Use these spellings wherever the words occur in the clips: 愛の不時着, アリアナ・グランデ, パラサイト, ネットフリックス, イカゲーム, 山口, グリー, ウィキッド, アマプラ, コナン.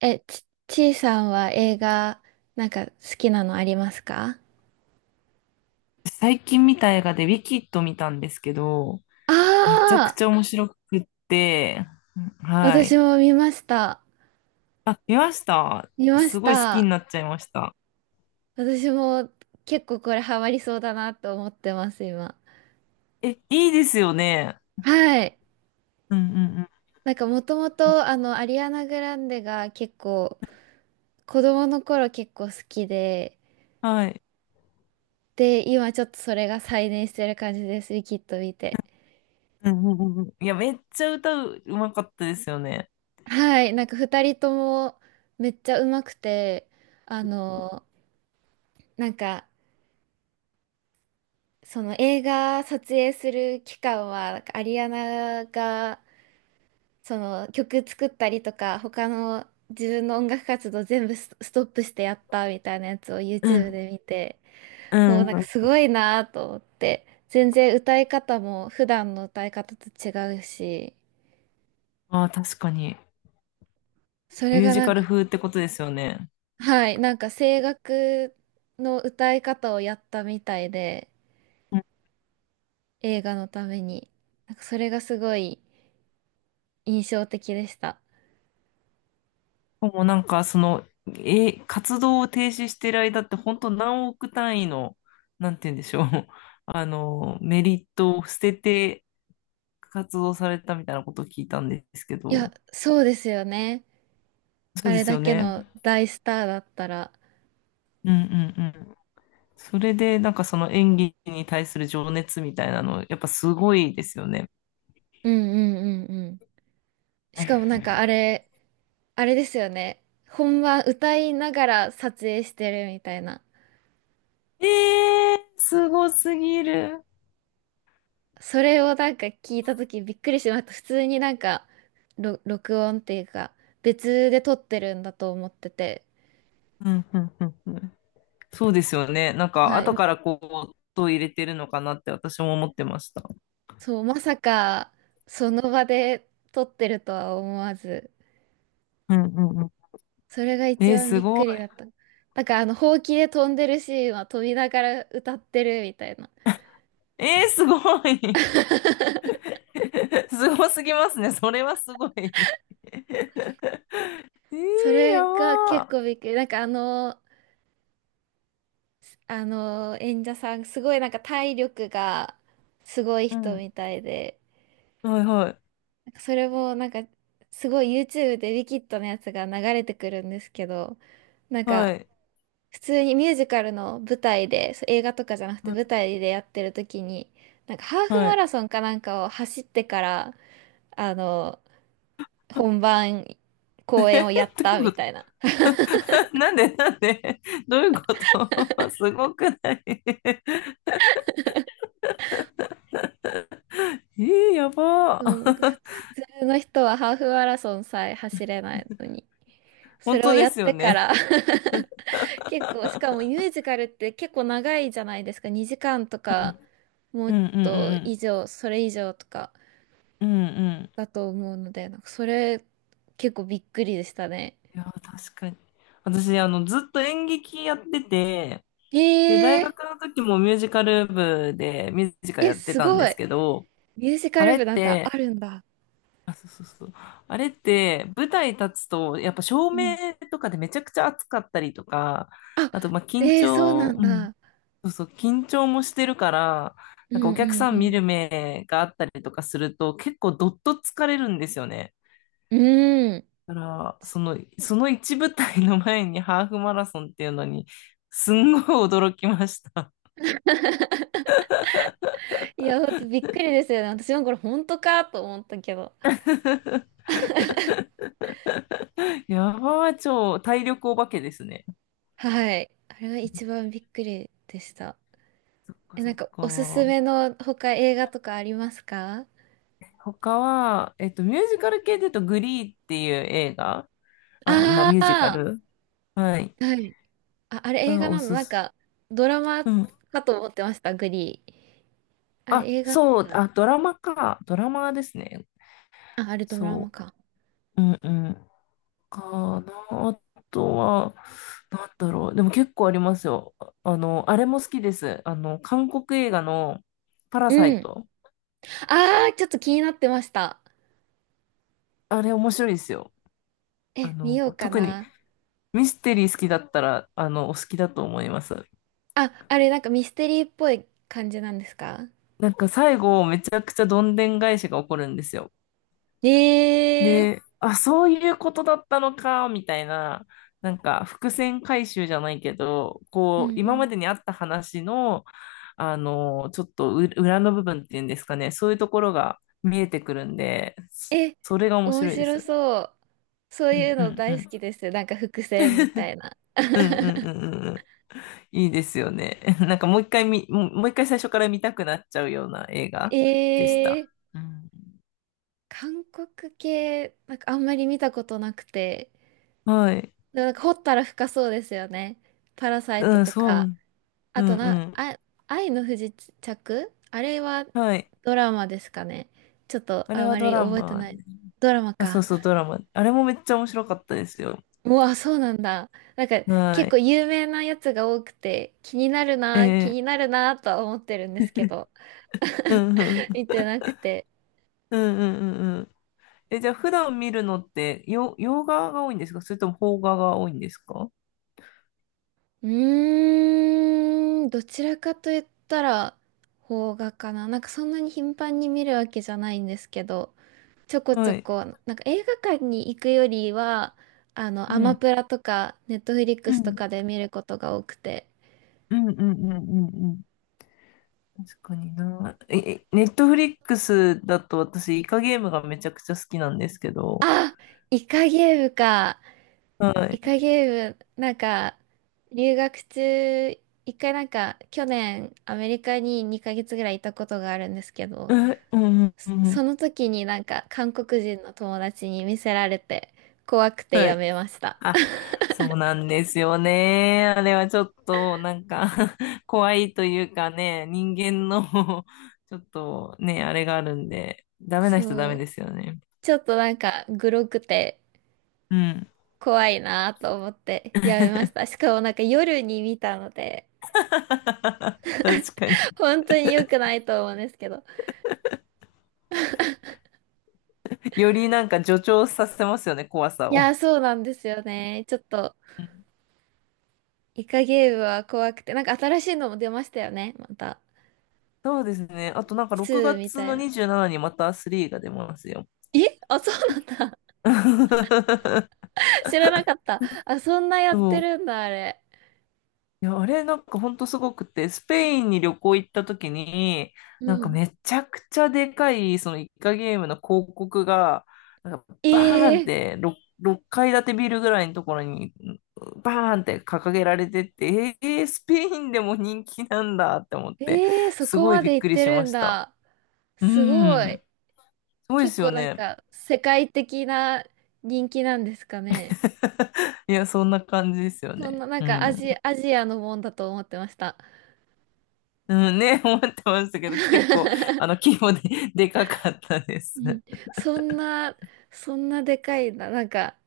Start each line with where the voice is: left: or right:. right: ちいさんは映画、なんか好きなのありますか？
left: 最近見た映画でウィキッド見たんですけど、めちゃく
right: ああ
left: ちゃ面白くって、
right: ー、
left: は
right: 私
left: い。
right: も見ました。
left: あ、見ました。
right: 見まし
left: すごい好きに
right: た。
left: なっちゃいました。
right: 私も結構これハマりそうだなと思ってます、今。
left: え、いいですよね。
right: はい。
left: うんうんうん。
right: なんかもともと、アリアナ・グランデが結構、子供の頃結構好きで、
left: はい。
right: で、今ちょっとそれが再燃してる感じです、ウィキッド見て。
left: うんうんうんうん。いや、めっちゃうまかったですよね。
right: はい。なんか二人ともめっちゃ上手くて、あの、なんか、その映画撮影する期間は、アリアナがその曲作ったりとか、他の自分の音楽活動全部ストップしてやったみたいなやつを
left: う
right: YouTube
left: ん。
right: で見て、
left: う
right: もう
left: ん
right: なん
left: う
right: か
left: ん。
right: すごいなと思って、全然歌い方も普段の歌い方と違うし、
left: ああ、確かに。
right: そ
left: ミ
right: れ
left: ュー
right: が
left: ジ
right: な
left: カ
right: ん
left: ル
right: か、
left: 風ってことですよね。
right: はい、なんか声楽の歌い方をやったみたいで、映画のために、なんかそれがすごい印象的でした。
left: もうなんか、その、活動を停止してる間って、本当何億単位の、なんて言うんでしょう、あの、メリットを捨てて活動されたみたいなことを聞いたんですけ
right: いや、
left: ど、
right: そうですよね。
left: そ
right: あ
left: うで
right: れ
left: す
right: だ
left: よ
right: け
left: ね。
right: の大スターだったら。
left: うんうんうん。それで、なんかその演技に対する情熱みたいなの、やっぱすごいですよね。
right: うんうんうんうん。しかもなんかあれですよね。本番歌いながら撮影してるみたいな。
left: えー、すごすぎる。
right: それをなんか聞いた時びっくりしました。普通になんか、録音っていうか、別で撮ってるんだと思ってて。
left: うんうんうんうん。そうですよね。なんか、
right: は
left: 後
right: い。
left: からこう、音を入れてるのかなって私も思ってました。
right: そう、まさか、その場で撮ってるとは思わず。
left: うんうん。
right: それが一
left: えー、
right: 番
left: す
right: びっ
left: ご
right: く
left: い。
right: りだった。なんかほうきで飛んでるシーンは飛びながら歌ってるみたいな。
left: えー、すごい。すごすぎますね。それはすごい。えー、
right: そ
left: や
right: れが結
left: ば
right: 構びっくり。なんかあの演者さん、すごいなんか体力がすごい
left: ー。う
right: 人
left: ん。
right: みたいで、
left: はいはい。
right: なんかそれもなんかすごい YouTube でウィキッドのやつが流れてくるんですけど、なん
left: は
right: か
left: い。
right: 普通にミュージカルの舞台で、そう映画とかじゃなくて
left: はい
right: 舞台でやってる時に、なんかハーフ
left: は
right: マ
left: い。
right: ラソンかなんかを走ってから、あの、本 番
left: え
right: 公演をやっ
left: ー、ど
right: た
left: うい
right: み
left: うこと。
right: たいな。
left: なんでなんで。 どういうこと。 すごくない。 えー、やば
right: そう、
left: ー。
right: 普通の人はハーフマラソンさえ走れないのに、そ
left: 本
right: れを
left: 当で
right: やっ
left: すよ
right: てか
left: ね。
right: ら 結構、しかもミュージカルって結構長いじゃないですか。2時間と
left: う
right: か、
left: ん
right: も
left: うん
right: っ
left: う
right: と以
left: ん
right: 上、それ以上とか
left: うんうんうんうん。
right: だと思うので、なんかそれ結構びっくりでしたね。
left: いやー、確かに私ずっと演劇やってて、で、大
right: え
left: 学
right: ー、
left: の時もミュージカル部でミュージカル
right: え、
left: やって
right: す
left: たんで
right: ご
left: す
right: い。
left: けど、
right: ミュージカ
left: あ
right: ル
left: れっ
right: 部なんてあ
left: て、
right: るんだ。
left: あ、そうそうそう。あれって、舞台立つと、やっぱ照
right: う
left: 明
right: ん。
left: とかでめちゃくちゃ暑かったりとか、
right: あ、
left: あと、まあ、緊
right: えー、そうな
left: 張、
right: ん
left: うん、
right: だ。
left: そうそう、緊張もしてるから、
right: う
left: なんかお客
right: ん
left: さ
right: う
left: ん見
right: ん
left: る目があったりとかすると、結構どっと疲れるんですよね。
right: うん。うん。
left: だから、その、一舞台の前にハーフマラソンっていうのに、すんごい驚きました。
right: いや、ほんとびっくりですよね。私もこれ本当かと思ったけど。
left: ヤバー、超体力お化けですね。
right: はい。あれが一番びっくりでした。
left: そっか
right: え、
left: そ
right: なん
left: っ
right: かおすす
left: か。
right: めの他映画とかありますか？
left: 他は、ミュージカル系で言うと、グリーっていう映画、あ、まあ、ミュージカ
right: ああ
left: ル、はい、
right: ー、はい。あ、あれ映
left: が
right: 画
left: お
right: なの
left: す
right: なん
left: す、
right: かドラマ
left: うん。
right: かと思ってました、グリー。あれ
left: あ、
right: 映画な
left: そ
right: ん
left: う、
right: だ。
left: あ、ドラマか。ドラマですね。
right: あ、あれドラマ
left: そ
right: か。
left: う。うんうん。かな。あとは、なんだろう。でも結構ありますよ。あれも好きです。韓国映画のパラ
right: う
left: サイ
right: ん。
left: ト。
right: ああ、ちょっと気になってました。
left: あれ面白いですよ。
right: え、見ようか
left: 特に、
right: な。
left: ミステリー好きだったら、お好きだと思います。
right: あ、あれなんかミステリーっぽい感じなんですか？
left: なんか最後、めちゃくちゃどんでん返しが起こるんですよ。
right: ええー。
left: で、あ、そういうことだったのか、みたいな、なんか伏線回収じゃないけど、
right: う
left: こう、
right: んう
left: 今ま
right: ん、
left: でにあった話の、ちょっとう裏の部分っていうんですかね、そういうところが見えてくるんで、そ
right: え、
left: それが面
right: 面
left: 白いで
right: 白
left: す。
right: そう。そう
left: う
right: い
left: ん
right: う
left: う
right: の
left: んう
right: 大好
left: ん。
right: きです。なんか伏線みた いな。
left: うんうんうん うんうん。いいですよね。なんかもう一回最初から見たくなっちゃうような映画でし
right: え
left: た。
right: ー、
left: うん。
right: 韓国系、なんかあんまり見たことなくて。
left: はい。
right: でもなんか掘ったら深そうですよね。パラサイト
left: うん、
right: と
left: そ
right: か。
left: う。
right: あ
left: う
right: と
left: んう
right: な、
left: ん。
right: あ、愛の不時着あれは
left: はい。
right: ドラマですかね。ちょっと
left: あれ
right: あ
left: は
right: ま
left: ド
right: り
left: ラ
right: 覚えて
left: マ。ね、
right: ない。ドラマ
left: あ、そう
right: か。
left: そう、ドラマ。あれもめっちゃ面白かったですよ。
right: あ、そうなんだ。なんか
left: は
right: 結構
left: い。
right: 有名なやつが多くて気になる
left: え
right: な、気
left: ー、
right: になるなとは思ってるんですけど。
left: うんうん。
right: 見てなくて。
left: うんうんうんうん。え、じゃあ普段見るのって、洋画が多いんですか？それとも邦画が多いんですか？
right: うーん、どちらかと言ったら、邦画かな。なんかそんなに頻繁に見るわけじゃないんですけど、ちょこち
left: は
right: ょ
left: い。
right: こ、なんか映画館に行くよりは、
left: う
right: アマ
left: ん。
right: プラとか、ネットフリッ
left: う
right: クスと
left: ん。
right: かで見ることが多くて。
left: うんうんうんうんうん。確かにな。え、ネットフリックスだと私、イカゲームがめちゃくちゃ好きなんですけど。
right: あ、イカゲームか。
left: は
right: イ
left: い。
right: カゲーム、なんか、留学中、一回なんか、去年、アメリカに2ヶ月ぐらいいたことがあるんですけど、
left: うんうんうんう
right: そ
left: ん。
right: の時になんか韓国人の友達に見せられて怖くて
left: は
right: や
left: い。
right: めました。
left: あ、そうなんですよね。あれはちょっと、なんか 怖いというかね、人間の ちょっとね、あれがあるんで、ダメな人ダ
right: そ
left: メで
right: う。
left: すよね。
right: ちょっとなんかグロくて
left: うん。
right: 怖いなと思ってやめました。しかもなんか夜に見たので、
left: 確かに。
right: 本当に良くないと思うんですけど。
left: よりなんか助長させますよね、怖さ
right: いや
left: を。
right: ー、そうなんですよね。ちょっとイカゲームは怖くて、なんか新しいのも出ましたよね。また。
left: そうですね。あとなんか
right: ツ
left: 6
right: ーみ
left: 月
right: たい
left: の
right: な。
left: 27にまた3が出ますよ。
right: あ、そうなんだ。知らなかった。あ、そんなやっ
left: そ
right: て
left: う。
right: るんだ、あれ。
left: いや、あれなんかほんとすごくて、スペインに旅行行った時に、
right: う
left: なんか
right: ん。
left: めちゃくちゃでかい、そのイカゲームの広告が、なんか
right: え
left: バーンっ
right: え
left: て6階建てビルぐらいのところに、バーンって掲げられてって、えー、スペインでも人気なんだって思って、
right: ええーそ
left: す
right: こ
left: ごい
right: ま
left: び
right: で
left: っ
right: 行
left: く
right: っ
left: り
right: て
left: し
right: る
left: ま
right: ん
left: した。
right: だ。
left: う
right: すごい。
left: ん。すごいで
right: 結
left: すよ
right: 構なん
left: ね。
right: か世界的な人気なんですかね。
left: いや、そんな感じですよ
right: そん
left: ね。
right: ななん
left: う
right: か
left: ん。
right: アジアのもんだと思ってました。
left: うんね、思ってましたけど、結構、規模で、でかかったです。
right: うん、そんな、そんなでかいな。なんか、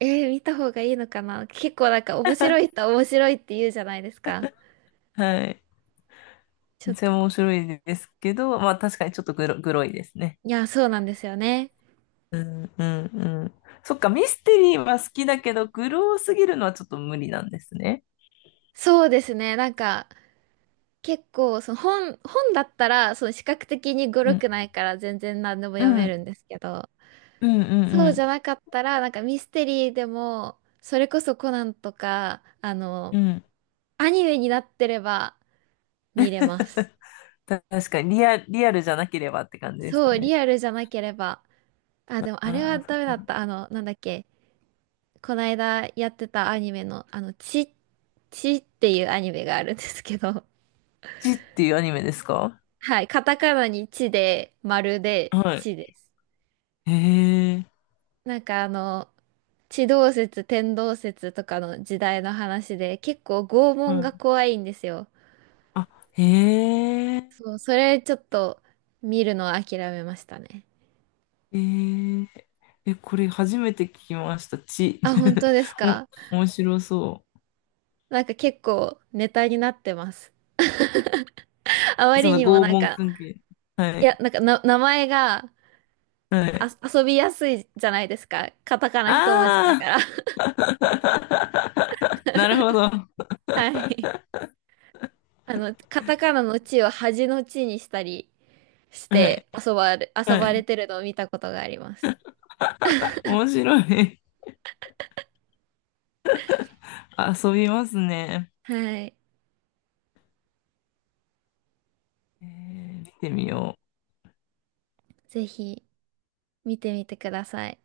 right: 見た方がいいのかな。結構なんか面白い人は面白いって言うじゃないですか。
left: はい。
right: ちょ
left: め
right: っ
left: っち
right: と、
left: ゃ面白いですけど、まあ確かにちょっとグロいですね。
right: いや、そうなんですよね。
left: うん、うん、うん。そっか、ミステリーは好きだけど、グロすぎるのはちょっと無理なんですね。
right: そうですね。なんか、結構、その本だったら、その視覚的に語
left: う
right: 呂
left: ん、
right: くないから全然何でも
left: う
right: 読め
left: ん、
right: るんですけど、
left: うん、
right: そ
left: う
right: うじゃ
left: ん、
right: なかったら、なんかミステリーでも、それこそコナンとか、
left: うん。うん。
right: アニメになってれば見れます。
left: 確かにリアルじゃなければって感じです
right: そ
left: か
right: う、
left: ね。
right: リアルじゃなければ。あ、でもあれ
left: あ
right: は
left: あ、そ
right: ダ
left: う
right: メだっ
left: か。
right: た。なんだっけ、この間やってたアニメの、ちっていうアニメがあるんですけど、
left: ちっていうアニメですか？
right: はい、カタカナにちで、丸で、
left: はい。
right: ちです。
left: へえ。
right: なんか地動説、天動説とかの時代の話で、結構拷問が怖いんですよ。
left: あ、へえ、
right: そう、それちょっと見るのは諦めましたね。
left: へええ、これ初めて聞きました。ち、
right: あ、本当です か？
left: お、面白そ
right: なんか結構ネタになってます。あま
left: う。そ
right: り
left: の
right: にも
left: 拷
right: なん
left: 問
right: か、
left: 関係。は
right: い
left: い、
right: や、なんかな、名前が
left: は
right: あ
left: い。
right: 遊びやすいじゃないですか。カタカナ一文字だか
left: ああ。
right: ら。
left: なるほど。は
right: はい。カタカナの地を恥の地にしたりし
left: い、
right: て遊
left: は
right: ばれ
left: い。
right: てるのを見たことがあります。
left: 面白い。遊びますね。
right: はい。
left: えー、見てみよう。
right: ぜひ見てみてください。